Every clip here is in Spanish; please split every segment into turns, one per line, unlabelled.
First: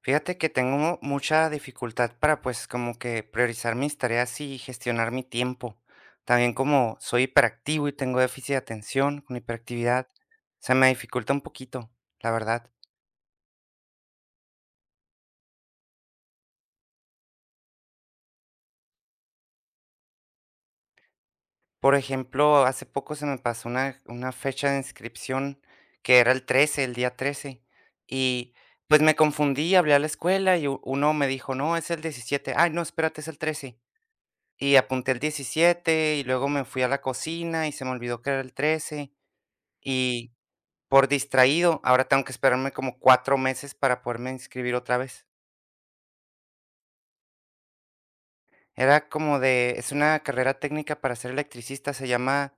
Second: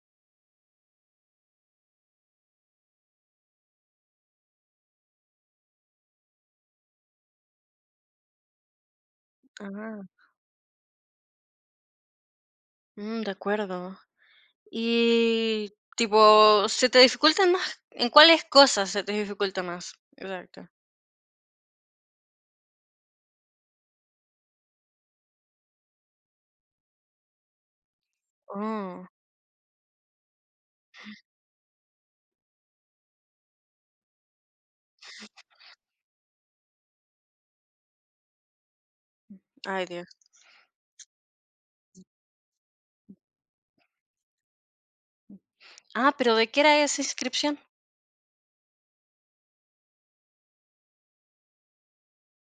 Fíjate que tengo mucha dificultad para pues como que priorizar mis tareas y gestionar mi tiempo. También como soy hiperactivo y tengo déficit de atención con
Ah,
hiperactividad, se me dificulta un poquito, la verdad.
mm, de acuerdo. Y tipo, ¿se te dificulta más? ¿En cuáles cosas se te dificulta más? Exacto.
Por ejemplo, hace poco se me pasó una fecha de inscripción que era el 13, el día 13 y pues
Oh,
me confundí, hablé a la escuela y uno me dijo, no, es el 17, ay, no, espérate, es el 13. Y apunté el 17 y luego me fui a la cocina y se me olvidó que era el 13.
ay Dios.
Y por distraído, ahora tengo que esperarme como 4 meses para poderme inscribir otra vez.
Ah, pero ¿de qué era esa inscripción?
Era como de es una carrera técnica para ser electricista, se llama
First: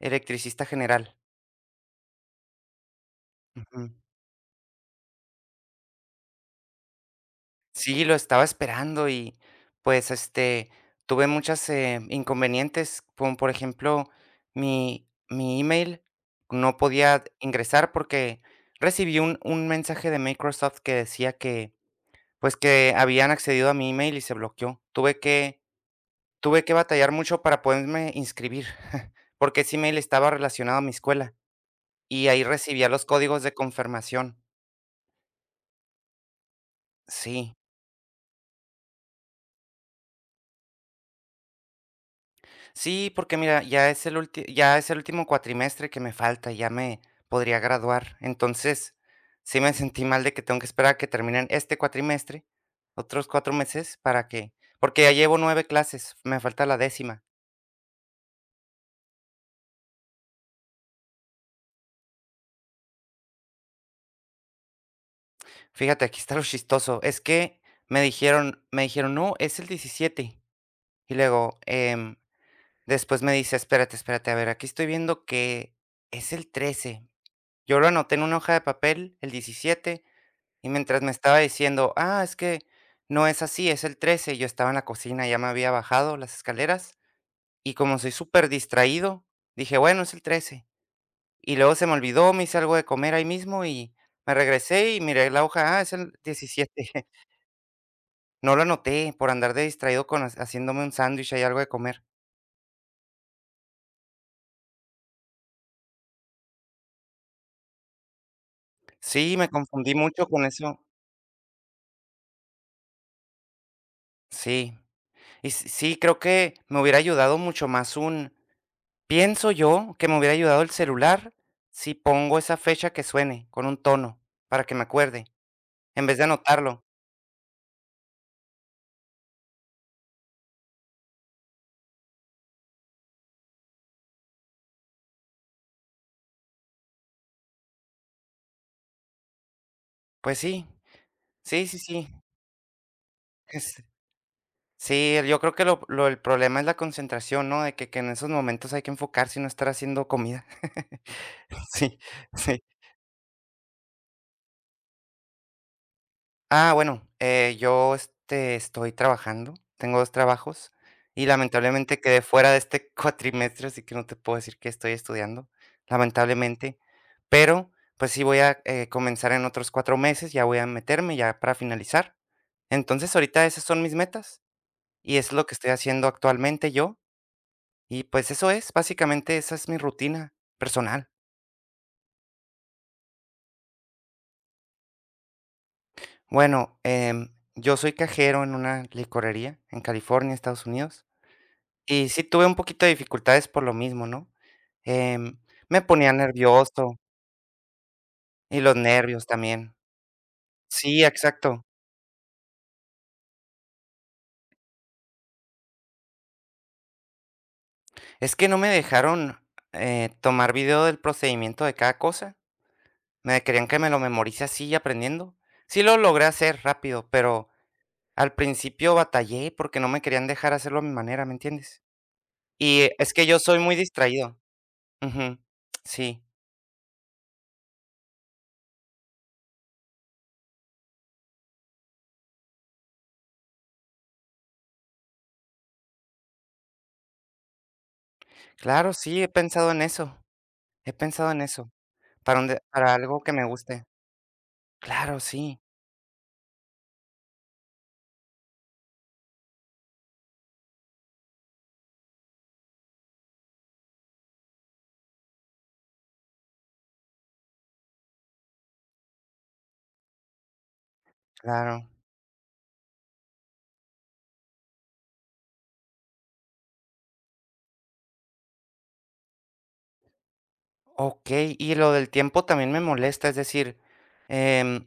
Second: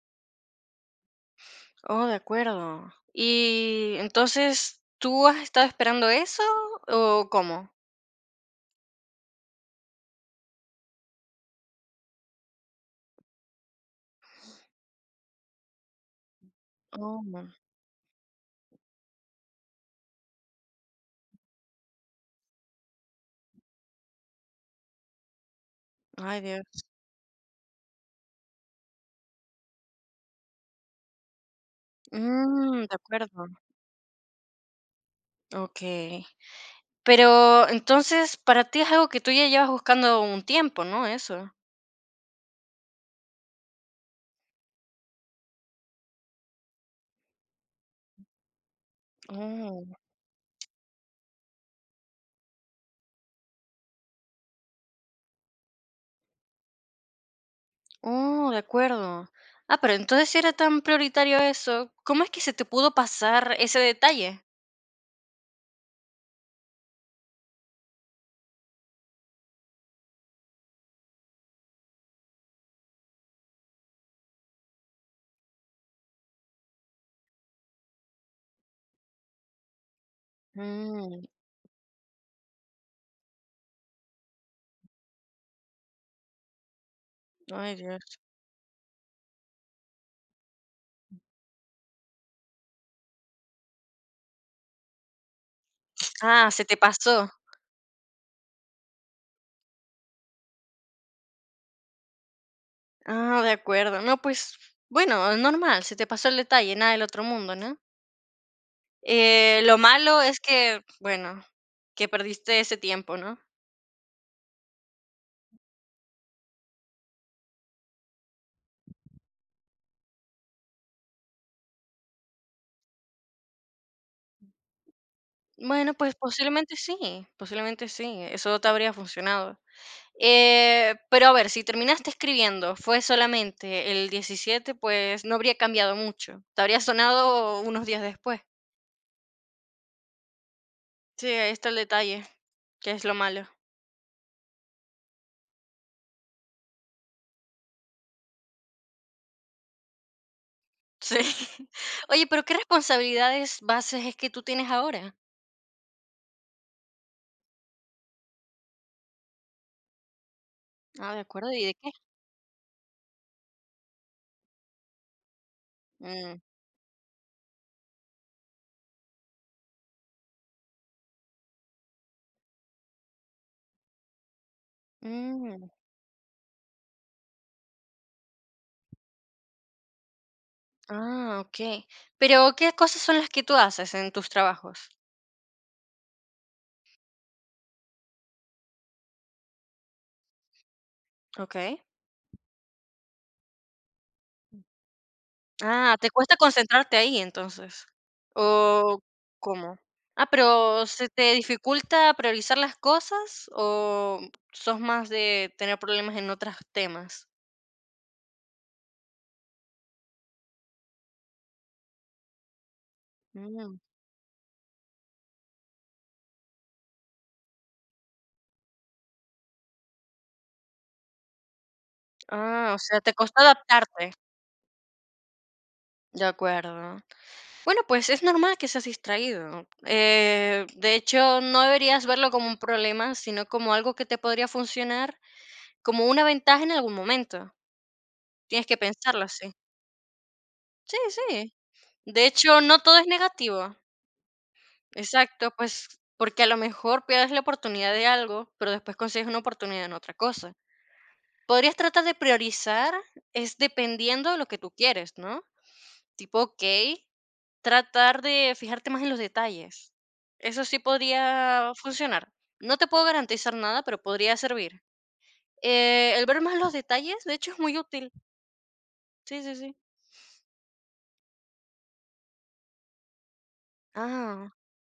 electricista general.
Oh, de acuerdo.
Ujú.
Y entonces, ¿tú has estado esperando eso o cómo?
Sí, lo estaba esperando y, pues, este, tuve muchas, inconvenientes, como por ejemplo, mi mi email no
Oh,
podía ingresar porque recibí un mensaje de Microsoft que decía que, pues, que habían accedido a mi email y se bloqueó. Tuve que
ay
Tuve que
Dios.
batallar mucho para poderme inscribir, porque ese email estaba relacionado a mi escuela y ahí
Mm,
recibía
de
los códigos
acuerdo.
de confirmación.
Ok.
Sí,
Pero entonces, para ti es algo que tú ya llevas buscando un tiempo, ¿no? Eso.
sí, porque mira, ya es el último cuatrimestre que me falta, ya me podría graduar. Entonces, sí me
Oh.
sentí mal de que tengo que esperar a que terminen este cuatrimestre, otros 4 meses para que porque ya llevo 9 clases, me falta la décima.
Oh, de acuerdo. Ah, pero entonces si era tan prioritario eso, ¿cómo es que se te pudo pasar ese detalle?
Fíjate, aquí está lo chistoso, es que me dijeron: "No, es el 17", y luego, después me dice: "Espérate, espérate, a ver, aquí estoy viendo que es el 13". Yo lo anoté en una hoja de papel, el 17. Y mientras me
Mm,
estaba diciendo: "Ah, es que no es así, es el 13", yo estaba en la cocina, ya me había bajado las escaleras,
ay,
y como soy
Dios.
súper distraído, dije: "Bueno, es el 13". Y luego se me olvidó, me hice algo de comer ahí mismo y me regresé y miré la hoja: "Ah, es el
Ah, se te
17".
pasó.
No lo anoté por andar de distraído con haciéndome un sándwich y algo de comer.
Ah, de acuerdo. No, pues bueno, es normal, se te pasó el detalle, nada del otro mundo, ¿no?
Sí, me
Lo
confundí
malo
mucho
es
con eso.
que, bueno, que perdiste ese tiempo, ¿no?
Sí. Y s sí, creo que me hubiera ayudado mucho más un pienso yo que me hubiera ayudado el celular si pongo esa fecha que suene con un tono para que me acuerde,
Bueno,
en
pues
vez de anotarlo.
posiblemente sí, eso te habría funcionado. Pero a ver, si terminaste escribiendo, fue solamente el 17 pues no habría cambiado mucho. Te habría sonado unos días después.
Pues sí,
Sí, ahí
sí,
está el
sí, sí,
detalle, que es lo malo.
es sí, yo creo que lo el problema es la concentración, ¿no? De que en esos momentos hay que enfocarse y no estar haciendo comida.
Sí.
Sí,
Oye, pero ¿qué
sí.
responsabilidades bases es que tú tienes ahora?
Ah, bueno, yo, este, estoy trabajando, tengo 2 trabajos
Ah, de
y
acuerdo, ¿y de qué?
lamentablemente quedé fuera de este cuatrimestre, así que no te puedo decir que estoy estudiando,
Mm,
lamentablemente, pero, pues sí voy a, comenzar en otros 4 meses, ya voy a meterme ya para finalizar. Entonces, ahorita esas son mis metas y es lo que
mm.
estoy haciendo actualmente yo y, pues, eso es, básicamente esa es mi rutina personal.
Ah, ok. Pero ¿qué cosas son las que tú haces en tus trabajos?
Bueno, yo soy cajero en una licorería en California, Estados Unidos.
Ok.
Y sí tuve un poquito de dificultades por lo mismo, ¿no? Em, me
Ah, ¿te
ponía
cuesta
nervioso,
concentrarte ahí entonces?
y los
¿O
nervios también.
cómo? Ah, pero
Sí,
¿se te
exacto.
dificulta priorizar las cosas o sos más de tener problemas en otros temas?
Es que no me dejaron, tomar video del procedimiento de cada cosa. Me querían
Mm,
que me lo memorice así aprendiendo. Sí lo logré hacer rápido, pero al principio batallé porque no me querían dejar hacerlo a mi manera, ¿me entiendes?
ah, o
Y
sea,
es
te
que yo
costó
soy muy
adaptarte.
distraído. Ujú. Sí.
De acuerdo. Bueno, pues es normal que seas distraído. De hecho, no deberías verlo como un problema, sino como algo que te podría funcionar como una ventaja en algún momento. Tienes que
Claro, sí,
pensarlo
he
así.
pensado en eso. He
Sí,
pensado en
sí.
eso,
De
para un de
hecho, no
para
todo es
algo que me
negativo.
guste. Claro,
Exacto,
sí,
pues, porque a lo mejor pierdes la oportunidad de algo, pero después consigues una oportunidad en otra cosa. Podrías tratar de priorizar, es dependiendo de lo que tú quieres, ¿no? Tipo, okey, tratar de fijarte más en los detalles. Eso sí podría
claro.
funcionar. No te puedo garantizar nada, pero podría servir. El ver más los detalles, de hecho, es muy útil. Sí, sí, sí.
Okey, y lo del tiempo también me molesta, es decir,
Ah,
em,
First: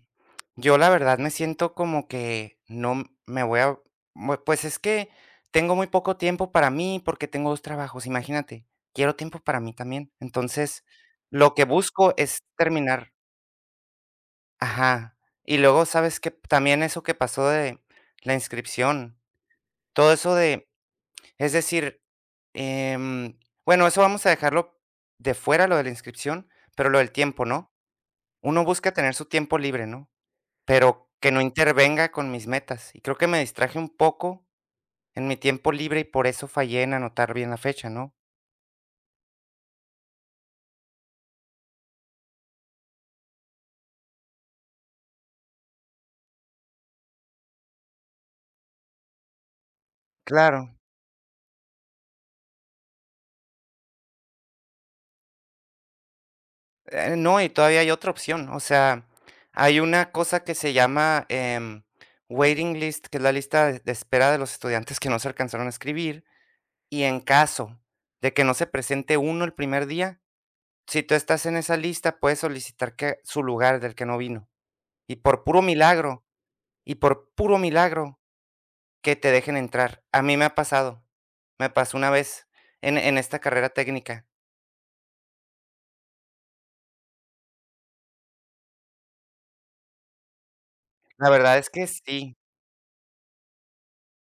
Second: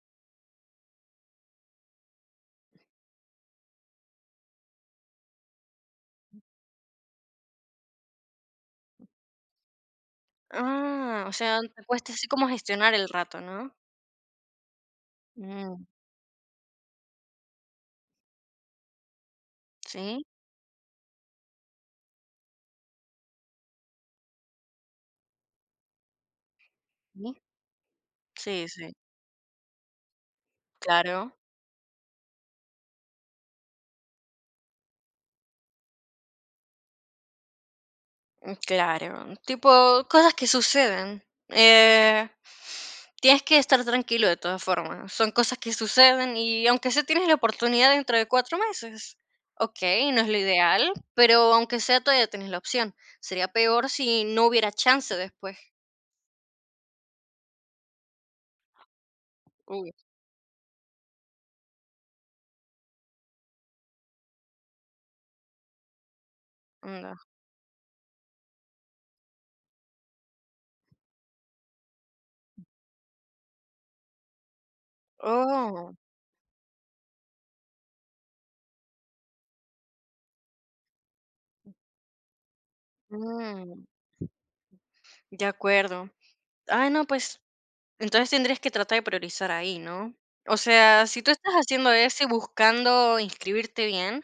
yo la verdad me siento como que no m- me voy a bue pues es que tengo muy poco tiempo para mí porque tengo 2 trabajos, imagínate, quiero tiempo para mí también. Entonces,
ah, o
lo
sea,
que
te cuesta
busco
así
es
como gestionar el
terminar,
rato, ¿no?
ajá, y
Mm,
luego, ¿sabes que también eso que pasó de la inscripción, todo
sí,
eso de... Es decir, em, bueno, eso vamos a dejarlo de fuera, lo de la inscripción, pero lo del
sí,
tiempo, ¿no? Uno
sí,
busca
sí,
tener su tiempo libre, ¿no? Pero que
claro.
no intervenga con mis metas. Y creo que me distraje un poco en mi tiempo libre y por eso fallé en anotar bien la fecha, ¿no?
Mm, claro, tipo cosas que suceden. Eh, tienes que estar tranquilo de todas formas. Son cosas que suceden y aunque sea tienes la oportunidad dentro de 4 meses. Ok, no es lo
Claro.
ideal, pero aunque sea todavía tienes la opción. Sería peor si no hubiera chance después.
No, y todavía hay otra opción. O sea, hay
Uy,
una cosa que se llama, waiting list, que es la lista de espera de los estudiantes que no se alcanzaron a escribir. Y
anda.
en caso de que no se presente uno el primer día, si tú estás en esa lista, puedes solicitar que su lugar del que no vino, y por puro
Oh,
milagro, y por puro milagro que te dejen entrar. A mí me ha pasado, me pasó una vez en esta carrera
mm,
técnica.
de acuerdo. Ah, no, pues entonces tendrías que tratar de priorizar ahí, ¿no? O sea, si
La
tú estás
verdad es que
haciendo eso y
sí,
buscando inscribirte bien,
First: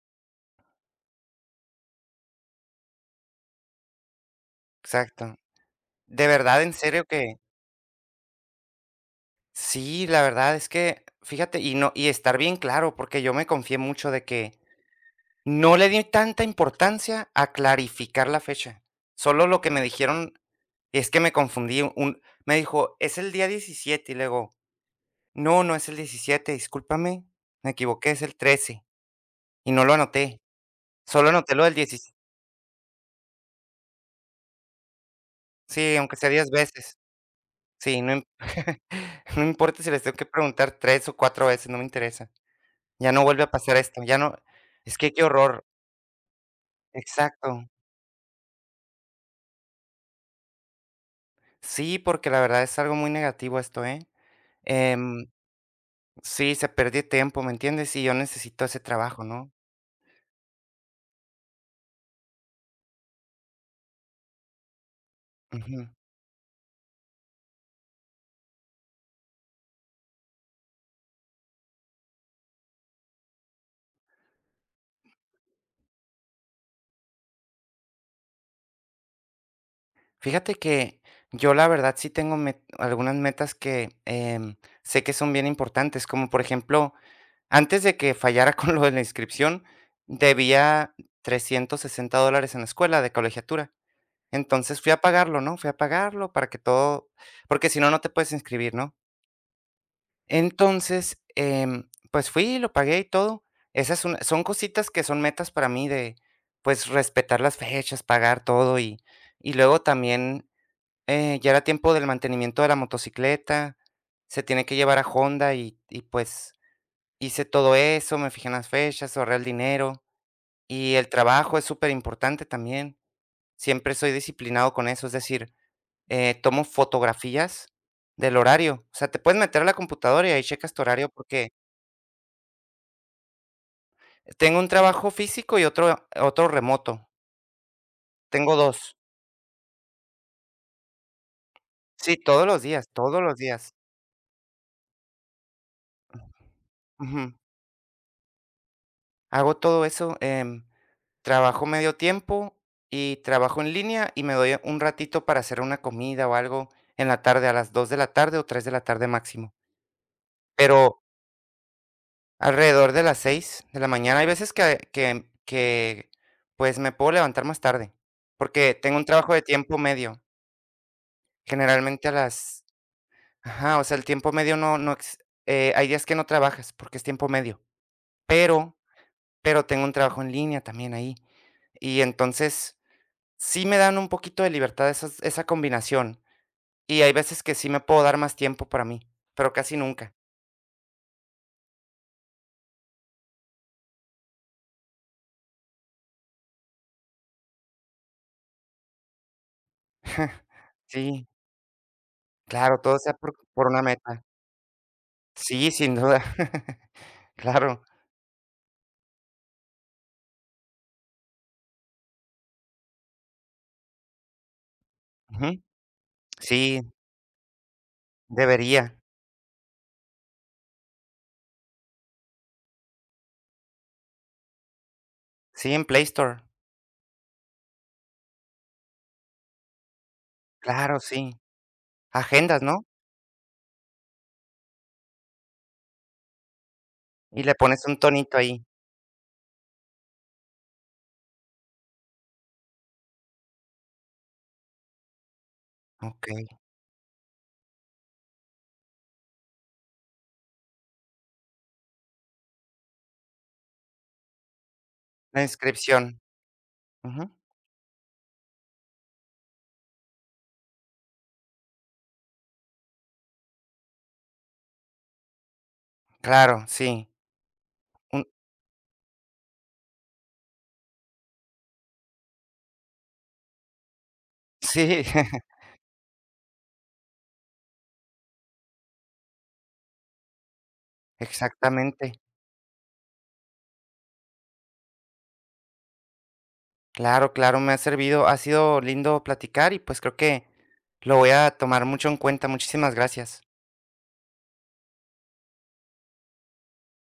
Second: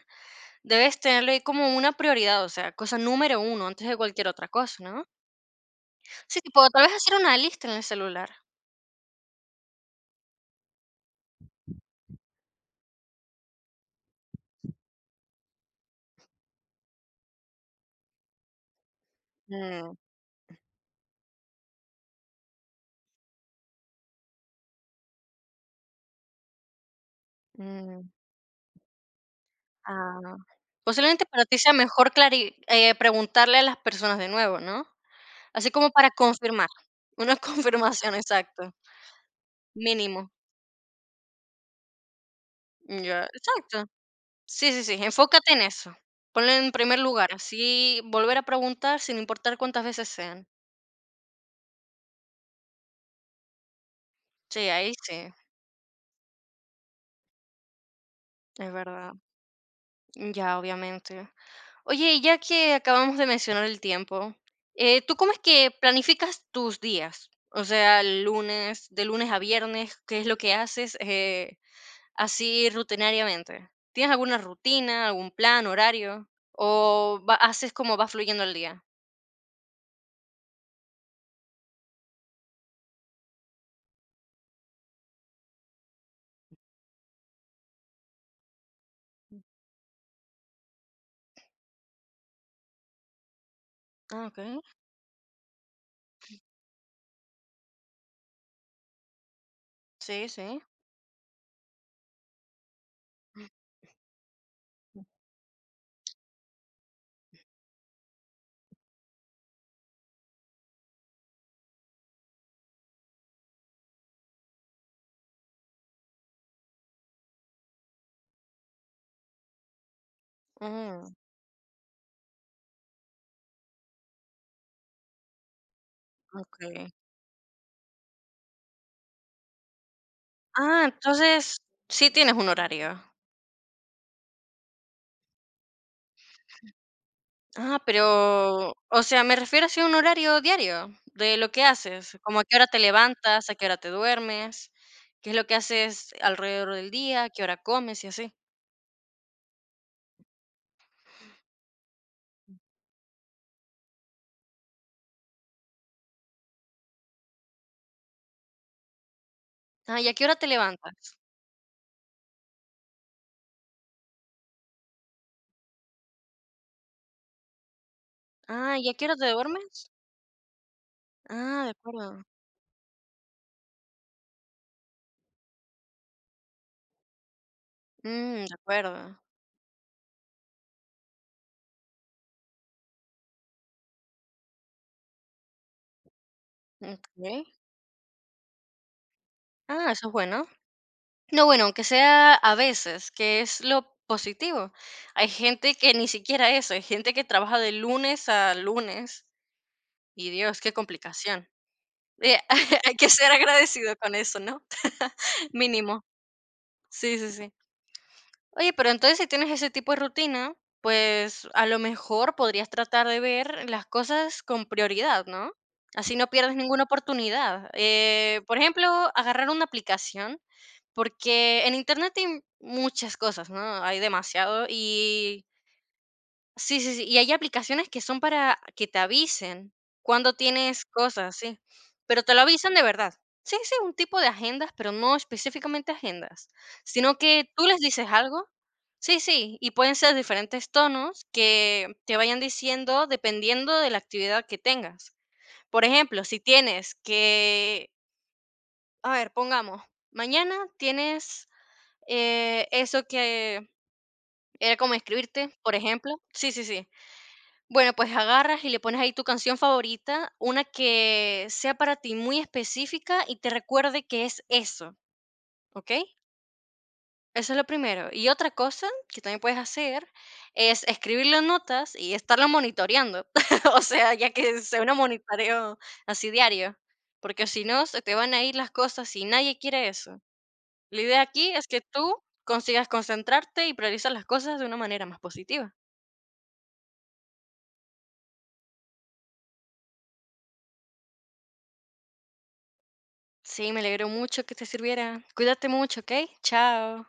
debes tenerlo ahí como una prioridad, o sea, cosa número uno, antes de cualquier otra cosa, ¿no?
exacto. De
Sí,
verdad,
tipo,
en
tal vez
serio
hacer una
que
lista en el celular.
sí, la verdad es que, fíjate, y no y estar bien claro, porque yo me confié mucho de que no le di tanta importancia a clarificar la fecha. Solo lo que me
Mm,
dijeron. Y es que me confundí, un me dijo: "Es el día 17", y le digo: "No, no es el 17, discúlpame, me
mm,
equivoqué, es el 13", y no lo
ah.
anoté,
Posiblemente
solo
para
anoté
ti
lo
sea
del
mejor
17,
clari preguntarle a las personas de nuevo, ¿no? Así como
sí,
para
aunque sea 10
confirmar,
veces,
una
sí, no
confirmación,
im
exacto,
no importa si les tengo que
mínimo.
preguntar 3 o 4 veces, no me interesa, ya no
Ya,
vuelve a pasar
exacto.
esto, ya no,
Sí, sí, sí,
es que qué
enfócate en
horror,
eso. Ponlo en primer lugar,
exacto,
así volver a preguntar sin importar cuántas veces sean.
sí, porque la verdad es algo muy negativo esto, ¿eh?
Sí, ahí
Em,
sí,
sí, se perdió tiempo, ¿me entiendes? Y yo necesito
es
ese
verdad.
trabajo, ¿no?
Ya, obviamente. Oye, y ya que acabamos de mencionar el tiempo, ¿tú cómo es que
Ujú.
planificas tus días? O sea, lunes, de lunes a viernes, ¿qué es lo que haces así rutinariamente? ¿Tienes alguna rutina, algún plan, horario? ¿O haces como va fluyendo el día?
Fíjate que yo la verdad sí tengo algunas metas que, sé que son bien importantes, como por ejemplo, antes de que fallara con lo de la inscripción, debía $360 en la escuela de colegiatura.
Ah, ok.
Entonces fui a pagarlo, ¿no? Fui a pagarlo para que todo, porque si no, no te puedes inscribir, ¿no?
Sí, sí.
Entonces, pues fui, lo pagué y todo. Esas son, son cositas que son metas para mí de, pues, respetar las fechas, pagar todo y luego también ya era tiempo del mantenimiento de la motocicleta, se tiene que llevar a Honda y pues, hice todo eso, me fijé en las fechas, ahorré el dinero, y el
Mm,
trabajo es súper importante también. Siempre soy disciplinado con eso, es decir, tomo
ok.
fotografías del horario. O sea, te puedes meter a la computadora y ahí checas tu
Ah,
horario, porque
entonces sí tienes un horario.
tengo un trabajo físico y otro remoto.
Ah, pero,
Tengo 2
o sea, me refiero así a un horario diario de lo que
Sí,
haces, como a
todos
qué
los
hora te
días, todos los
levantas, a qué
días.
hora te duermes, qué es lo que haces alrededor del día, a
Ujú.
qué hora comes y así.
Hago todo eso, trabajo medio tiempo y trabajo en línea y me doy un ratito para hacer una comida o algo en la tarde, a las 2 de la tarde o 3 de la tarde máximo.
Ah, ¿y a qué hora te
Pero
levantas?
alrededor de las 6 de la mañana, hay veces pues, me puedo levantar más tarde, porque
Ah, ¿y a
tengo
qué
un
hora te
trabajo de tiempo
duermes?
medio.
Ah, de
Generalmente a
acuerdo.
las... ajá, o sea, el tiempo medio no no ex hay días que no trabajas porque es tiempo medio,
Mm, de
pero
acuerdo.
pero tengo un trabajo en línea también ahí. Y entonces sí me dan un poquito de libertad esa combinación, y hay veces
Okey.
que sí me puedo dar más tiempo para mí, pero casi
Ah, eso es
nunca.
bueno. No, bueno, aunque sea a veces, que es lo positivo. Hay gente que ni siquiera eso, hay gente que trabaja de lunes a lunes, y Dios, qué
Sí,
complicación. Eh,
claro,
hay
todo
que
sea
ser
por una
agradecido con
meta.
eso, ¿no?
Sí, sin
Mínimo.
duda.
Sí, sí, sí.
Claro.
Oye, pero entonces si tienes ese tipo de rutina, pues a lo mejor podrías tratar de ver las cosas con prioridad, ¿no?
Ujú.
Así no pierdes
Sí,
ninguna oportunidad. Por ejemplo,
debería.
agarrar una aplicación, porque en internet hay muchas cosas, ¿no? Hay demasiado y
Sí, en Play Store.
Sí, sí, sí, y hay aplicaciones que son para que te avisen cuando tienes
Claro, sí.
cosas, sí, pero te lo
Agendas,
avisan
¿no?
de verdad. Sí, sí, un tipo de agendas, pero no específicamente agendas, sino
Y
que
le
tú les
pones un
dices
tonito
algo.
ahí.
Sí, sí, y pueden ser diferentes tonos que te vayan diciendo dependiendo de la actividad que tengas. Por ejemplo, si
Okey.
tienes que, a ver, pongamos, mañana tienes eso que era como
La
escribirte, por
inscripción.
ejemplo. Sí, sí, sí.
Ujú.
Bueno, pues agarras y le pones ahí tu canción favorita, una que sea para ti muy específica y te recuerde que es eso, ¿ok?
Claro, sí.
Eso es lo primero.
Un
Y otra cosa que también puedes hacer es escribir las notas y estarlo monitoreando. O sea, ya que sea un
sí,
monitoreo así diario, porque si no, se te van a ir las cosas y nadie quiere eso. La idea aquí es que
exactamente.
tú consigas concentrarte y priorizar las cosas de una manera más positiva.
Claro, claro, me ha servido, ha sido lindo platicar y pues creo que lo voy a tomar mucho en cuenta. Muchísimas gracias.
Sí, me alegro mucho que te sirviera. Cuídate mucho, ¿ok? Chao.